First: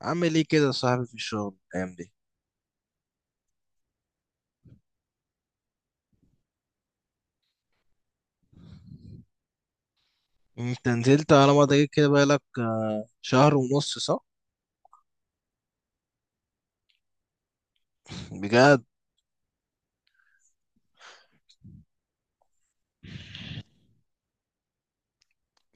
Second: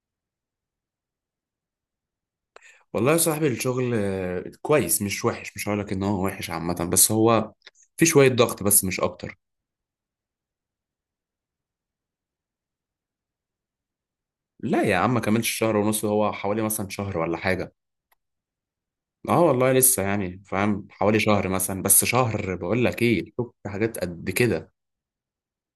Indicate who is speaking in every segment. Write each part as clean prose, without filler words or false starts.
Speaker 1: عامل ايه كده يا صاحبي في الشغل الايام دي؟
Speaker 2: والله يا صاحبي الشغل كويس، مش وحش. مش هقولك ان هو وحش عامة، بس هو في شوية ضغط بس مش اكتر.
Speaker 1: انت نزلت على ما تجيب كده بقالك شهر ونص صح؟
Speaker 2: لا يا عم، ما كملش شهر ونص، هو حوالي مثلا شهر ولا حاجة.
Speaker 1: بجد؟
Speaker 2: اه والله لسه، يعني فاهم، حوالي شهر مثلا. بس شهر، بقول لك ايه، شوف في حاجات قد كده.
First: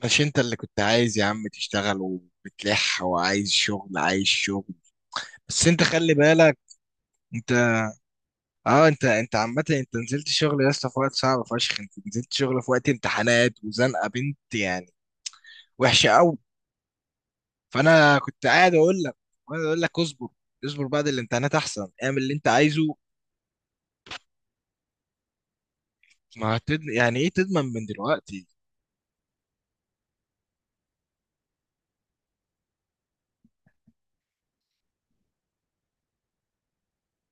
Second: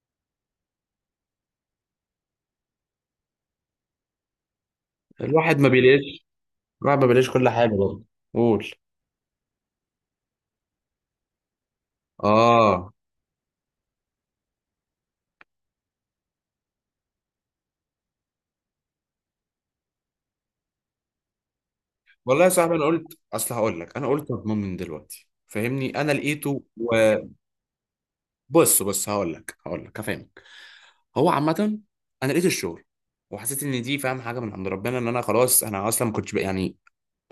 Speaker 1: مش انت اللي كنت عايز يا عم تشتغل وبتلح وعايز شغل عايز شغل؟
Speaker 2: الواحد
Speaker 1: بس
Speaker 2: ما
Speaker 1: انت خلي
Speaker 2: بيلاقيش.
Speaker 1: بالك.
Speaker 2: الواحد ما بيلاقيش كل
Speaker 1: انت،
Speaker 2: حاجة برضه. قول.
Speaker 1: انت عامة انت نزلت شغل يا اسطى في وقت صعب فشخ، انت نزلت شغل في وقت
Speaker 2: اه
Speaker 1: امتحانات وزنقة بنت يعني وحشة قوي. فانا كنت قاعد اقول لك اصبر، اصبر بعد الامتحانات، احسن اعمل اللي
Speaker 2: والله يا
Speaker 1: انت
Speaker 2: صاحبي، انا
Speaker 1: عايزه.
Speaker 2: قلت اصل هقول لك، انا قلت مضمون من دلوقتي، فاهمني، انا
Speaker 1: ما
Speaker 2: لقيته.
Speaker 1: هتد... يعني
Speaker 2: وبص،
Speaker 1: ايه تضمن من دلوقتي؟
Speaker 2: بص هقول لك هفهمك. هو عامة، أنا لقيت الشغل، وحسيت إن دي، فاهم، حاجة من عند ربنا. إن أنا خلاص، أنا أصلا ما كنتش يعني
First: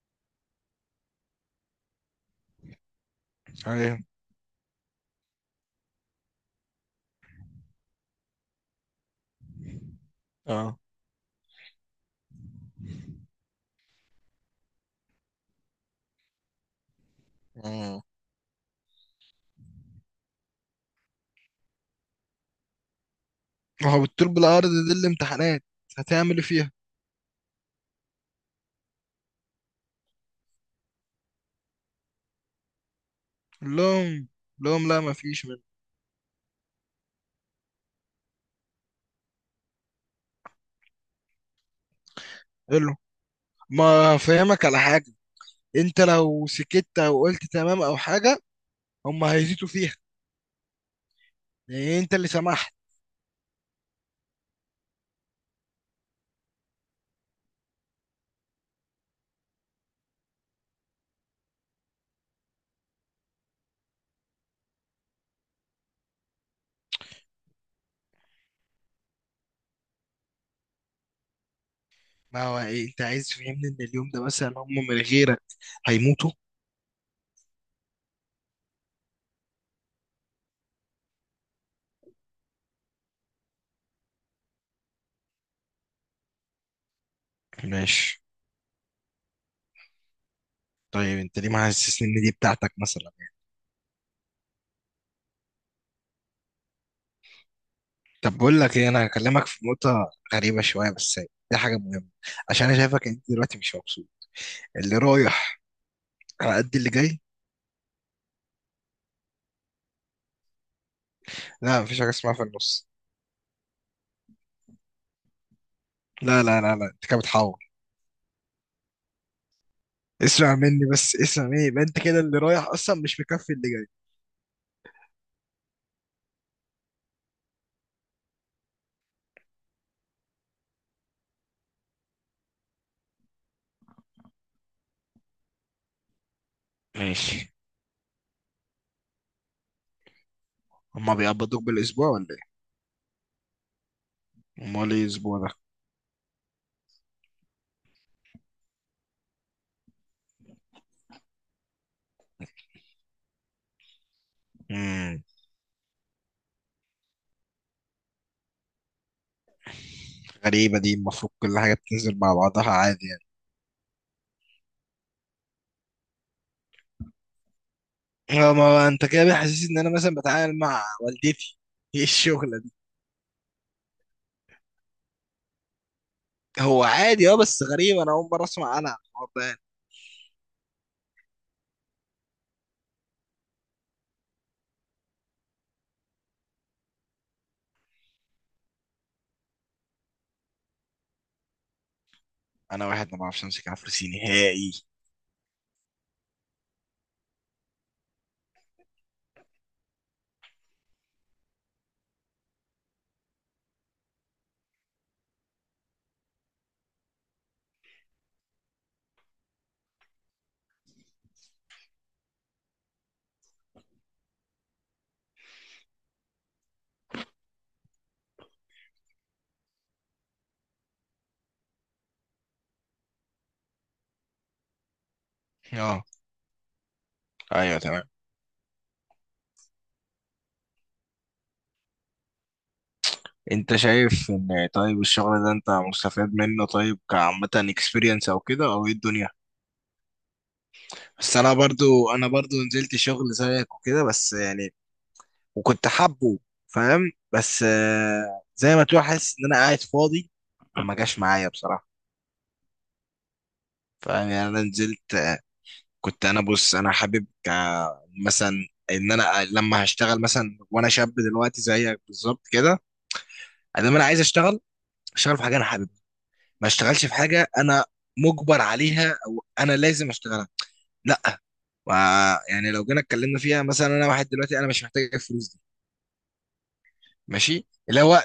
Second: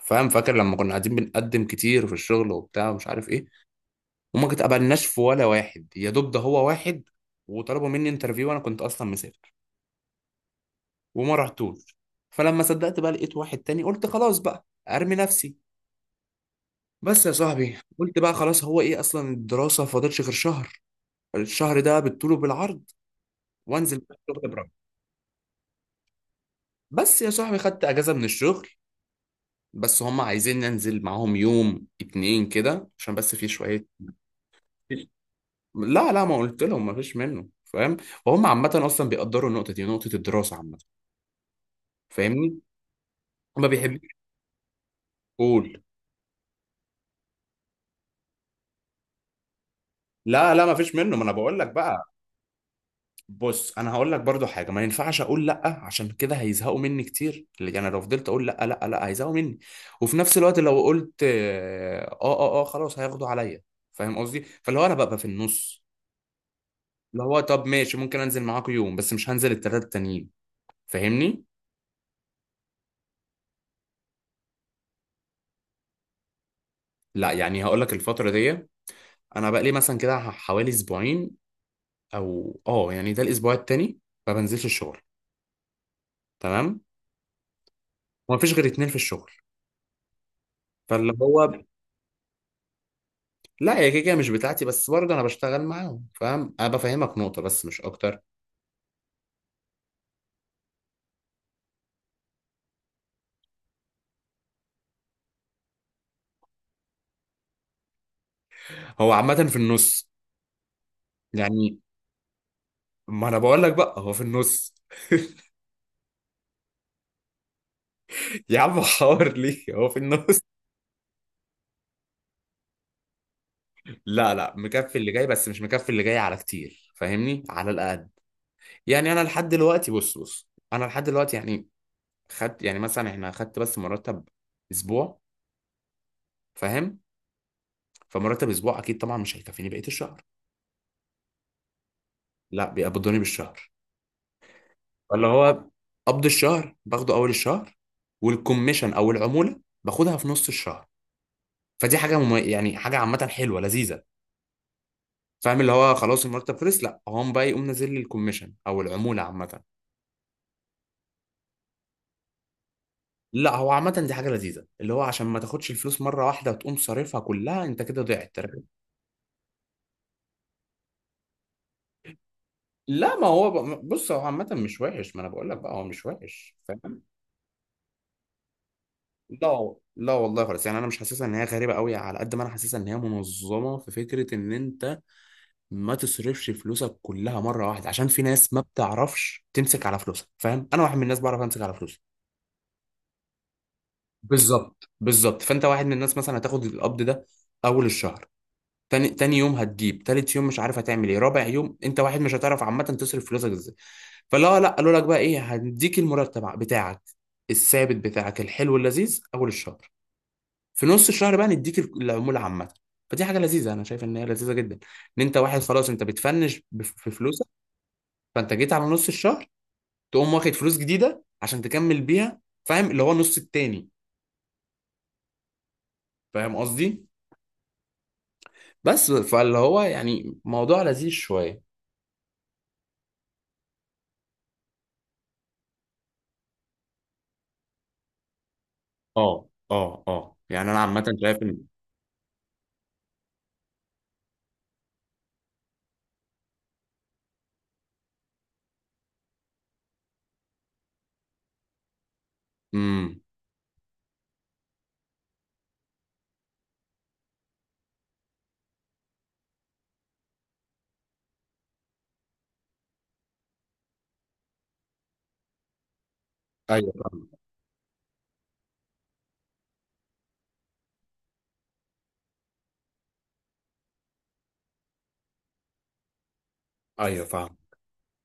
Speaker 2: فاهم، فاكر لما كنا قاعدين بنقدم كتير في الشغل وبتاع ومش عارف إيه،
Speaker 1: ايوه.
Speaker 2: وما اتقبلناش في ولا واحد. يا دوب ده هو واحد، وطلبوا مني انترفيو، وأنا كنت أصلا مسافر
Speaker 1: اه.
Speaker 2: وما رحتوش. فلما صدقت بقى، لقيت واحد تاني، قلت خلاص بقى أرمي نفسي. بس يا صاحبي
Speaker 1: مم.
Speaker 2: قلت بقى خلاص، هو إيه أصلا، الدراسة فاضلش غير شهر. الشهر ده بالطول وبالعرض، وأنزل
Speaker 1: راحوا
Speaker 2: بقى
Speaker 1: بالطول
Speaker 2: الشغل
Speaker 1: بالعرض
Speaker 2: براحتي.
Speaker 1: دي الامتحانات، هتعمل ايه فيها؟
Speaker 2: بس يا صاحبي خدت أجازة من الشغل، بس هم عايزين ننزل معاهم يوم اتنين كده عشان بس في
Speaker 1: قال
Speaker 2: شوية.
Speaker 1: لهم قال لهم لا ما فيش منه.
Speaker 2: لا لا، ما قلت لهم ما فيش منه، فاهم. وهم عامة أصلا بيقدروا النقطة دي، نقطة الدراسة عامة. فاهمني.
Speaker 1: قال له
Speaker 2: ما بيحبوش.
Speaker 1: ما فهمك على حاجة.
Speaker 2: قول.
Speaker 1: انت لو سكت او قلت تمام او حاجة، هم هيزيدوا فيها،
Speaker 2: لا لا، ما فيش منه، ما أنا بقول لك
Speaker 1: لان
Speaker 2: بقى.
Speaker 1: انت اللي سمحت.
Speaker 2: بص، أنا هقول لك برضو حاجة، ما ينفعش أقول لأ، عشان كده هيزهقوا مني كتير. اللي أنا لو فضلت أقول لأ لأ لأ هيزهقوا مني. وفي نفس الوقت لو قلت آه آه آه خلاص، هياخدوا عليا. فاهم قصدي؟ فاللي هو أنا ببقى في النص. اللي هو طب ماشي، ممكن انزل معاكم يوم، بس مش هنزل التلاتة التانيين. فاهمني.
Speaker 1: ما هو ايه، انت عايز تفهمني ان اليوم ده مثلا هم من غيرك هيموتوا؟
Speaker 2: لا، يعني هقول لك، الفترة دي انا بقى لي مثلا كده حوالي اسبوعين، او اه يعني ده الاسبوع التاني، ما بنزلش الشغل. تمام.
Speaker 1: ماشي.
Speaker 2: وما فيش غير اتنين في الشغل. فاللي
Speaker 1: طيب انت ليه
Speaker 2: هو،
Speaker 1: ما حسسني ان دي بتاعتك مثلا؟
Speaker 2: لا هي كده كده مش بتاعتي، بس برضه انا بشتغل معاهم فاهم. انا بفهمك نقطة بس مش اكتر.
Speaker 1: طب بقول لك ايه، انا هكلمك في نقطة غريبة شوية بس دي حاجة مهمة، عشان انا شايفك انت دلوقتي مش مبسوط. اللي رايح على قد اللي جاي.
Speaker 2: هو عامة في النص، يعني.
Speaker 1: لا مفيش حاجة اسمها في النص.
Speaker 2: ما انا بقول لك بقى هو في النص.
Speaker 1: لا، انت كده بتحور.
Speaker 2: يا عم، حوار ليه، هو في النص.
Speaker 1: اسمع مني بس، اسمع مني. يبقى انت كده اللي رايح اصلا مش مكفي اللي جاي.
Speaker 2: لا لا، مكفي اللي جاي، بس مش مكفي اللي جاي على كتير، فاهمني، على الاقل. يعني انا لحد دلوقتي، بص بص، انا لحد دلوقتي يعني خدت، يعني مثلا احنا خدت بس مرتب اسبوع، فاهم.
Speaker 1: ماشي.
Speaker 2: فمرتب اسبوع اكيد طبعا مش هيكفيني بقية الشهر.
Speaker 1: هما بيقبضوك بالاسبوع ولا
Speaker 2: لا، بيقبضوني بالشهر.
Speaker 1: ايه؟ امال ايه
Speaker 2: ولا
Speaker 1: الاسبوع ده؟
Speaker 2: هو، قبض الشهر باخده اول الشهر، والكوميشن او العمولة باخدها في نص الشهر. فدي حاجة يعني حاجة عامة، حلوة لذيذة.
Speaker 1: امم.
Speaker 2: فاهم، اللي هو خلاص المرتب خلص، لا هو قام بقى يقوم نازل لي الكوميشن او العمولة عامة.
Speaker 1: غريبة دي، المفروض كل حاجة بتنزل مع بعضها عادي يعني.
Speaker 2: لا، هو عامة دي حاجة لذيذة، اللي هو عشان ما تاخدش الفلوس مرة واحدة وتقوم صارفها كلها، انت كده ضيعت.
Speaker 1: اه ما هو انت كده بيحسسني ان انا مثلا بتعامل مع والدتي. ايه الشغلة دي؟
Speaker 2: لا ما هو بص، هو عامة مش وحش، ما انا بقول لك بقى هو مش وحش
Speaker 1: هو
Speaker 2: فاهم.
Speaker 1: عادي اه بس غريب، انا اول مرة اسمع انا عن الحوار ده يعني.
Speaker 2: لا لا والله خالص، يعني انا مش حاسسها ان هي غريبة قوي، على قد ما انا حاسسها ان هي منظمة. في فكرة ان انت ما تصرفش فلوسك كلها مرة واحدة، عشان في ناس ما بتعرفش تمسك على فلوسها، فاهم. انا واحد من الناس بعرف امسك على فلوسي.
Speaker 1: انا واحد ما بعرفش امسك عفرسي نهائي.
Speaker 2: بالظبط بالظبط. فانت واحد من الناس مثلا، هتاخد القبض ده اول الشهر، تاني تاني يوم هتجيب، تالت يوم مش عارف هتعمل ايه، رابع يوم انت واحد مش هتعرف عامه تصرف فلوسك ازاي. فلا لا، قالوا لك بقى ايه، هنديك المرتب بتاعك الثابت بتاعك الحلو اللذيذ اول الشهر، في نص الشهر بقى نديك العموله عامه. فدي حاجه لذيذه، انا شايف ان هي لذيذه جدا. ان انت واحد خلاص، انت بتفنش في فلوسك، فانت جيت على نص الشهر، تقوم واخد فلوس جديده عشان تكمل بيها، فاهم اللي هو النص التاني.
Speaker 1: اه.
Speaker 2: فاهم قصدي.
Speaker 1: ايوه تمام.
Speaker 2: بس فاللي هو يعني موضوع لذيذ شويه.
Speaker 1: انت شايف ان، طيب الشغل ده انت مستفاد منه؟ طيب كعامة اكسبيرينس او كده، او ايه الدنيا؟
Speaker 2: اه اه اه يعني انا عامه
Speaker 1: بس
Speaker 2: شايف
Speaker 1: انا
Speaker 2: ان،
Speaker 1: برضو، انا برضو نزلت شغل زيك وكده بس يعني، وكنت حابه، فاهم؟ بس زي ما تقول حاسس ان انا قاعد فاضي، فما جاش معايا بصراحة.
Speaker 2: امم.
Speaker 1: فاهم؟ يعني انا نزلت كنت انا، بص انا حابب مثلا ان انا لما هشتغل مثلا وانا شاب دلوقتي زيك بالظبط كده، ادام انا عايز اشتغل، اشتغل في حاجة انا حاببها. ما
Speaker 2: ايوه
Speaker 1: اشتغلش في
Speaker 2: فاهم.
Speaker 1: حاجه انا مجبر عليها او انا لازم اشتغلها. لا. و- يعني لو جينا اتكلمنا فيها، مثلا انا واحد دلوقتي انا مش محتاج الفلوس دي.
Speaker 2: ايوه فاهم.
Speaker 1: ماشي. اللي هو،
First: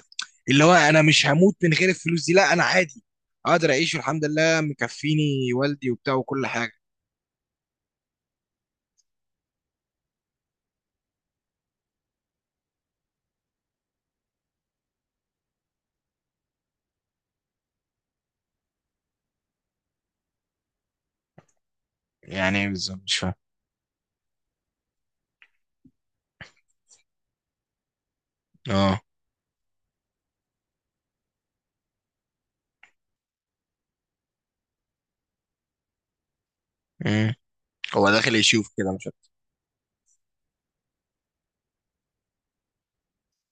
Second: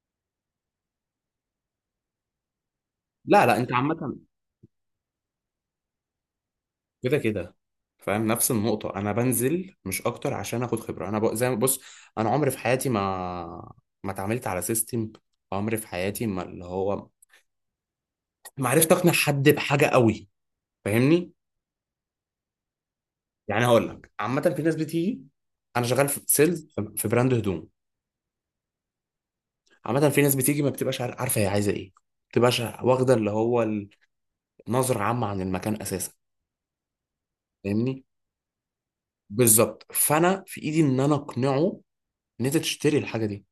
Speaker 1: اللي هو انا مش هموت من غير الفلوس دي. لا انا عادي،
Speaker 2: لا لا
Speaker 1: اقدر
Speaker 2: انت
Speaker 1: اعيش
Speaker 2: عامه
Speaker 1: والحمد لله، مكفيني والدي وبتاع وكل حاجه.
Speaker 2: كده كده فاهم. نفس النقطه، انا بنزل مش اكتر عشان اخد خبره. انا زي ما بص، انا عمري في حياتي ما، اتعاملت على سيستم. عمري في حياتي ما، اللي هو ما عرفت اقنع حد بحاجه قوي. فاهمني.
Speaker 1: يعني ايه بالظبط مش فاهم.
Speaker 2: يعني هقول لك، عامه في ناس بتيجي. انا شغال في سيلز، في براند هدوم.
Speaker 1: اه.
Speaker 2: عامه في ناس بتيجي ما بتبقاش عارفه هي عايزه ايه، ما بتبقاش واخده اللي هو نظرة عامة عن المكان أساسا.
Speaker 1: مم.
Speaker 2: فاهمني.
Speaker 1: هو داخل يشوف كده مش عارف.
Speaker 2: بالظبط. فانا في ايدي ان انا اقنعه ان انت تشتري الحاجه دي،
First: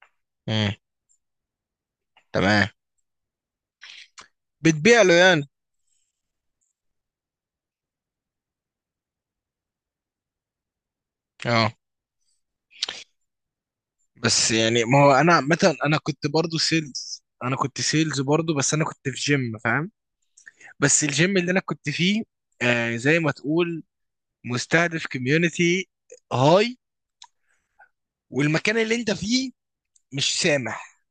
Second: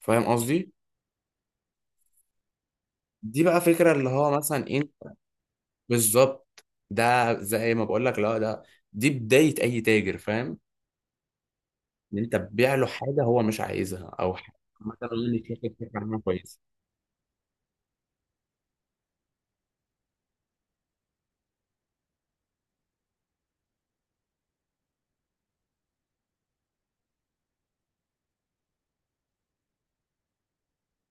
Speaker 2: فاهم
Speaker 1: مم.
Speaker 2: قصدي.
Speaker 1: تمام.
Speaker 2: دي بقى فكره اللي هو مثلا ايه.
Speaker 1: بتبيع له يعني.
Speaker 2: بالظبط. ده زي ما بقول لك، لا ده دي بدايه اي تاجر، فاهم.
Speaker 1: اه
Speaker 2: ان انت تبيع له حاجه هو مش عايزها، او
Speaker 1: بس
Speaker 2: حاجه
Speaker 1: يعني ما
Speaker 2: مثلا
Speaker 1: هو انا
Speaker 2: يعني في حاجة
Speaker 1: مثلا، انا
Speaker 2: فكره عنها
Speaker 1: كنت برضو
Speaker 2: كويسه.
Speaker 1: سيلز، انا كنت سيلز برضو بس انا كنت في جيم فاهم؟ بس الجيم اللي انا كنت فيه، آه زي ما تقول، مستهدف كوميونتي هاي، والمكان اللي انت فيه مش سامح.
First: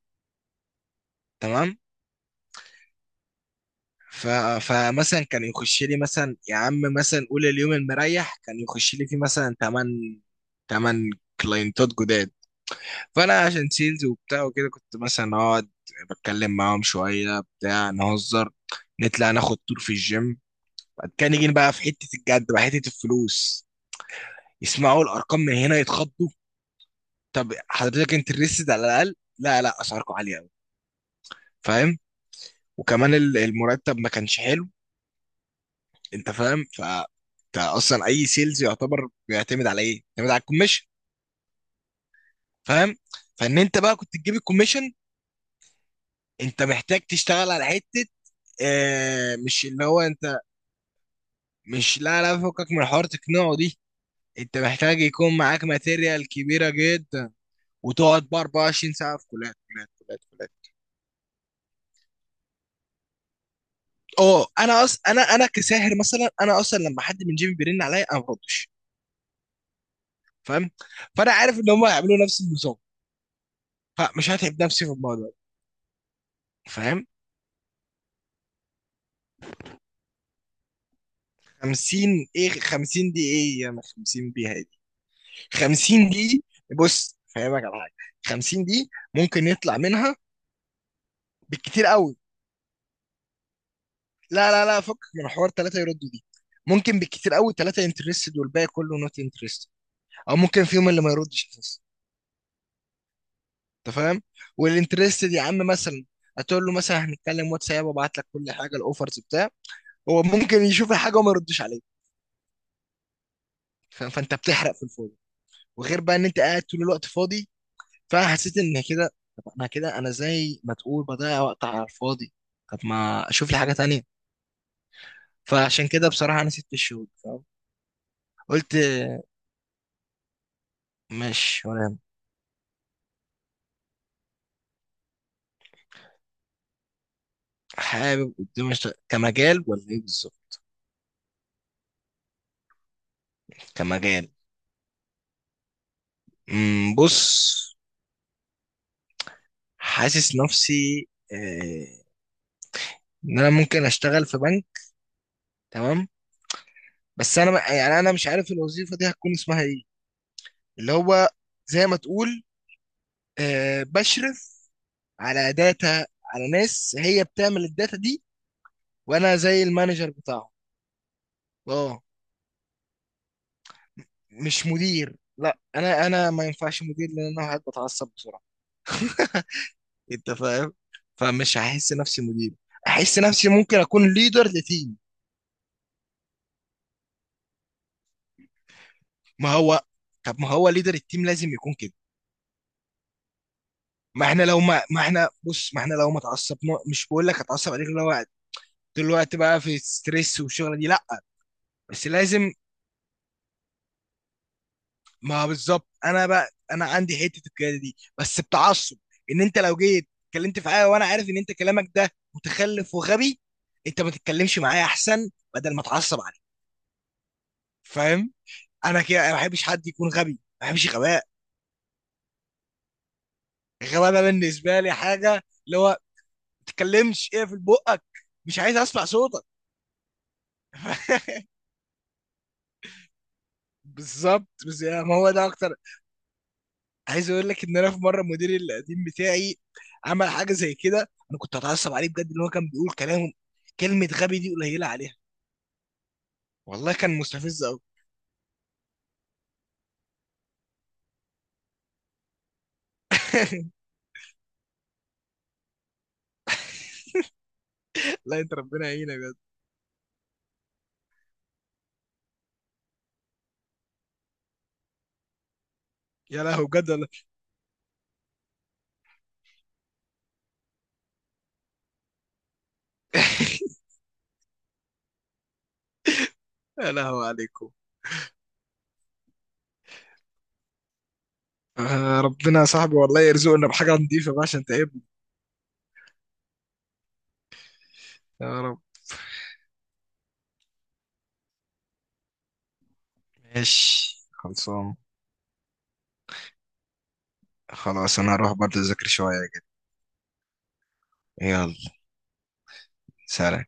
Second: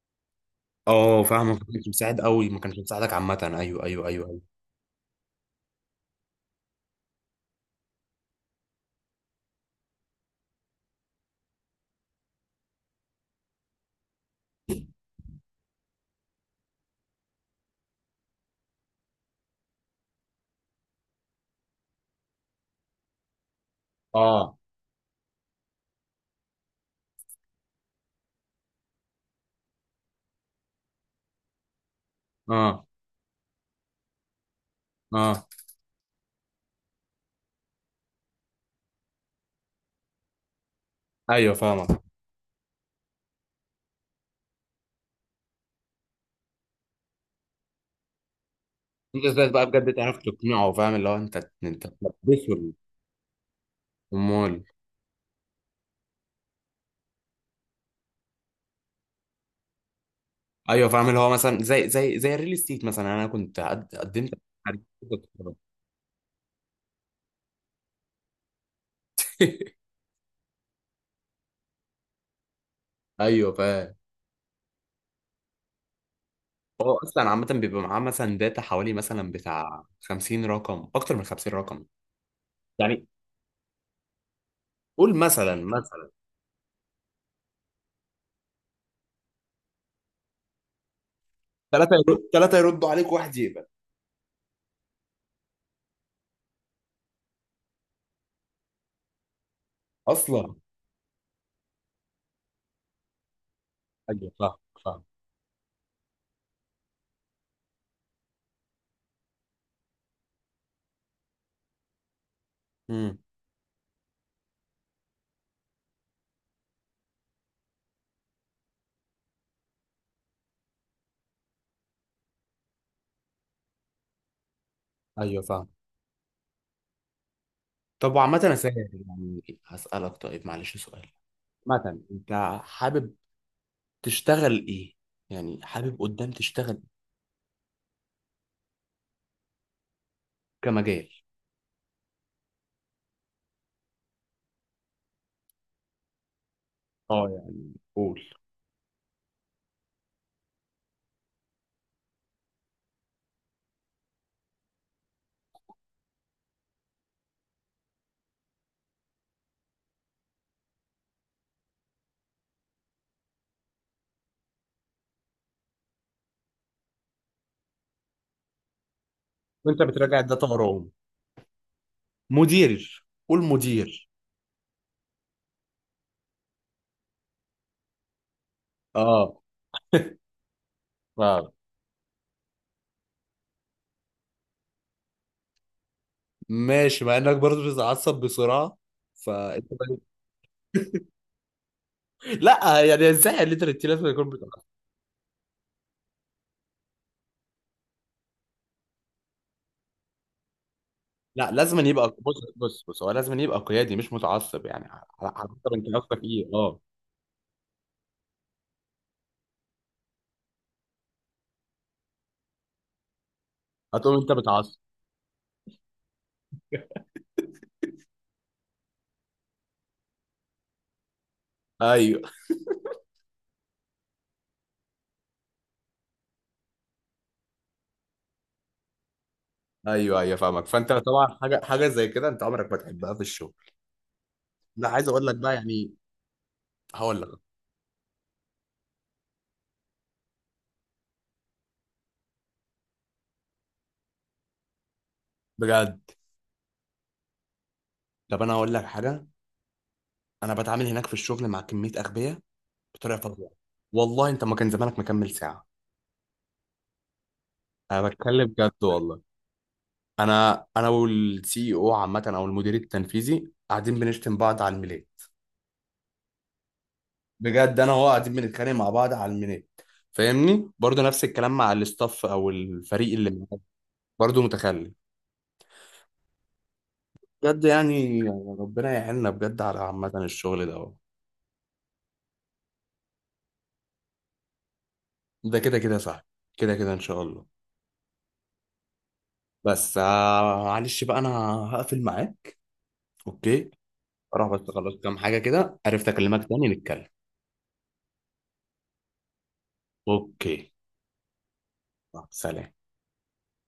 Speaker 2: اه، فاهمك، ما
Speaker 1: تمام.
Speaker 2: كانش مساعد قوي، ما كانش مساعدك عامه، ايوه ايوه ايوه
Speaker 1: ف...
Speaker 2: ايوه.
Speaker 1: فمثلا كان يخش لي مثلا يا عم، مثلا قول اليوم المريح كان يخش لي فيه مثلا 8 كلاينتات جداد. فانا عشان سيلز وبتاع وكده، كنت مثلا اقعد بتكلم معاهم شويه بتاع، نهزر، نطلع ناخد تور في الجيم، بعد كده نيجي بقى في حته الجد بقى، حته الفلوس.
Speaker 2: اه
Speaker 1: يسمعوا الارقام من هنا يتخضوا. طب حضرتك انت ريسد على الاقل؟ لا لا اسعاركم عاليه قوي. فاهم؟
Speaker 2: اه
Speaker 1: وكمان المرتب ما كانش حلو.
Speaker 2: اه
Speaker 1: انت فاهم؟ ف انت اصلا اي سيلز يعتبر بيعتمد على ايه؟ بيعتمد على الكوميشن.
Speaker 2: ايوه فاهمك.
Speaker 1: فاهم؟ فان انت بقى كنت تجيب الكوميشن، انت محتاج تشتغل على حته
Speaker 2: انت
Speaker 1: آه،
Speaker 2: ازاي بقى
Speaker 1: مش اللي
Speaker 2: بجد
Speaker 1: هو
Speaker 2: تعرف
Speaker 1: انت،
Speaker 2: تقنعه، فاهم اللي هو انت
Speaker 1: مش لا لا فكك
Speaker 2: تلبسه.
Speaker 1: من حوار تقنعه دي.
Speaker 2: امال.
Speaker 1: انت محتاج يكون معاك ماتيريال كبيره جدا، وتقعد بقى 24 ساعه في كليات كليات كليات.
Speaker 2: ايوه فاهم، اللي هو مثلا زي الريل استيت مثلا، انا كنت قدمت
Speaker 1: اه
Speaker 2: على-
Speaker 1: انا انا كساهر مثلا، انا اصلا لما حد من جيبي بيرن عليا انا ما بردش. فاهم؟ فانا عارف ان هم هيعملوا نفس النظام،
Speaker 2: ايوه فاهم.
Speaker 1: فمش هتعب نفسي في الموضوع ده.
Speaker 2: هو
Speaker 1: فاهم؟
Speaker 2: اصلا عامه بيبقى معاه مثلا داتا، حوالي مثلا بتاع 50 رقم، اكتر من 50 رقم.
Speaker 1: 50، ايه
Speaker 2: يعني
Speaker 1: 50 دي؟ ايه يا ما 50 بيها دي؟
Speaker 2: قول مثلا مثلا،
Speaker 1: 50 دي، بص فاهمك على حاجه. 50 دي ممكن يطلع منها بالكتير
Speaker 2: ثلاثه
Speaker 1: قوي،
Speaker 2: يرد، ثلاثه يردوا عليك، واحد يقبل
Speaker 1: لا لا لا فكك من حوار ثلاثه يردوا دي، ممكن بالكتير قوي ثلاثه انترستد والباقي كله نوت انترستد، او
Speaker 2: اصلا.
Speaker 1: ممكن فيهم اللي ما يردش أساساً. انت فاهم؟
Speaker 2: ايوه فاهم. فاهم.
Speaker 1: والانترستد يا عم مثلا هتقول له مثلا هنتكلم واتساب وابعت لك كل حاجه الاوفرز بتاع، هو ممكن يشوف الحاجه وما يردش عليك.
Speaker 2: امم.
Speaker 1: فانت بتحرق في الفاضي، وغير بقى ان انت قاعد طول الوقت فاضي. فانا حسيت ان كده، طب انا كده انا زي ما تقول بضيع وقت على الفاضي، طب ما اشوف لي حاجه تانية.
Speaker 2: ايوه فاهم.
Speaker 1: فعشان كده بصراحه انا سبت الشغل. فاهم؟
Speaker 2: طب وعامه يا
Speaker 1: قلت
Speaker 2: ساهر، يعني هسالك طيب معلش سؤال.
Speaker 1: مش ولا
Speaker 2: مثلا
Speaker 1: يهمك.
Speaker 2: انت حابب تشتغل ايه؟ يعني حابب قدام تشتغل؟
Speaker 1: حابب قدام كمجال ولا ايه بالظبط؟
Speaker 2: كمجال.
Speaker 1: كمجال. بص.
Speaker 2: اه يعني قول.
Speaker 1: حاسس نفسي ان انا ممكن اشتغل في بنك. تمام. بس انا يعني انا مش عارف الوظيفه دي هتكون اسمها ايه. اللي هو زي ما تقول، بشرف على داتا، على ناس هي بتعمل الداتا دي، وانا زي
Speaker 2: وانت
Speaker 1: المانجر
Speaker 2: بتراجع الداتا
Speaker 1: بتاعه.
Speaker 2: وراهم.
Speaker 1: اه.
Speaker 2: مدير، قول مدير.
Speaker 1: مش مدير، لا انا ما ينفعش مدير، لان انا واحد بتعصب بسرعه.
Speaker 2: اه.
Speaker 1: انت فاهم؟
Speaker 2: اه
Speaker 1: فمش هحس نفسي مدير، احس نفسي ممكن اكون ليدر لتيم.
Speaker 2: ماشي، مع انك برضه بتتعصب بسرعه،
Speaker 1: ما
Speaker 2: فانت
Speaker 1: هو، طب ما هو ليدر التيم لازم يكون كده.
Speaker 2: لا يعني ازاي الليترتي لازم
Speaker 1: ما
Speaker 2: يكون
Speaker 1: احنا لو
Speaker 2: بتعصب.
Speaker 1: ما احنا، بص ما احنا لو ما اتعصبنا، مش بقول لك اتعصب عليك، اللي هو طول الوقت بقى في ستريس والشغله دي لا.
Speaker 2: لا لازم أن
Speaker 1: بس
Speaker 2: يبقى، بص
Speaker 1: لازم.
Speaker 2: بص بص، هو لازم أن يبقى قيادي، مش متعصب، يعني على
Speaker 1: ما
Speaker 2: حسب انت
Speaker 1: بالظبط
Speaker 2: قصدك
Speaker 1: انا
Speaker 2: ايه.
Speaker 1: بقى
Speaker 2: اه،
Speaker 1: انا عندي حته القياده دي بس بتعصب. ان انت لو جيت اتكلمت في حاجه وانا عارف ان انت كلامك ده متخلف وغبي، انت ما
Speaker 2: هتقوم انت
Speaker 1: تتكلمش
Speaker 2: متعصب.
Speaker 1: معايا احسن، بدل ما اتعصب عليك. فاهم؟ انا كده، أنا ما بحبش حد يكون غبي، ما بحبش غباء.
Speaker 2: ايوه
Speaker 1: الغباء ده بالنسبه لي حاجه اللي هو ما تتكلمش ايه في بقك، مش عايز اسمع صوتك.
Speaker 2: ايوه ايوه فاهمك، فانت طبعا حاجه زي كده انت عمرك ما تحبها في الشغل.
Speaker 1: بالظبط. بس
Speaker 2: لا
Speaker 1: يعني
Speaker 2: عايز
Speaker 1: ما
Speaker 2: اقول
Speaker 1: هو
Speaker 2: لك
Speaker 1: ده
Speaker 2: بقى،
Speaker 1: اكتر.
Speaker 2: يعني هقول
Speaker 1: عايز
Speaker 2: لك
Speaker 1: اقول لك ان انا في مره مديري القديم بتاعي عمل حاجه زي كده، انا كنت اتعصب عليه بجد، ان هو كان بيقول كلام، كلمه غبي دي قليله عليها.
Speaker 2: بجد.
Speaker 1: والله كان مستفز قوي.
Speaker 2: طب انا هقول لك حاجه، انا بتعامل هناك في الشغل مع كميه اغبياء بطريقه فظيعه، والله. انت ما كان زمانك مكمل ساعه. انا
Speaker 1: لا
Speaker 2: بتكلم
Speaker 1: انت
Speaker 2: بجد
Speaker 1: ربنا يعينك
Speaker 2: والله.
Speaker 1: بجد.
Speaker 2: انا والسي او عامه او المدير التنفيذي قاعدين بنشتم بعض على الميلاد.
Speaker 1: يا لهو بجد والله.
Speaker 2: بجد، انا وهو قاعدين بنتخانق مع بعض على الميلاد. فاهمني، برضه نفس الكلام مع الاستاف او الفريق اللي معاك، برضه متخلف.
Speaker 1: يا لهو
Speaker 2: بجد
Speaker 1: عليكم.
Speaker 2: يعني، ربنا يعيننا بجد على عامه الشغل ده.
Speaker 1: ربنا يا صاحبي والله يرزقنا بحاجه نضيفه بقى عشان تعبنا.
Speaker 2: ده كده كده صح، كده كده ان شاء الله.
Speaker 1: يا رب.
Speaker 2: بس معلش بقى انا هقفل معاه. اوكي.
Speaker 1: ماشي
Speaker 2: اروح بس اخلص
Speaker 1: خلصان.
Speaker 2: كام حاجه كده، عرفت اكلمك تاني نتكلم.
Speaker 1: خلاص انا هروح برضه اذاكر شويه كده.
Speaker 2: اوكي.
Speaker 1: يلا.
Speaker 2: سلام.
Speaker 1: سلام.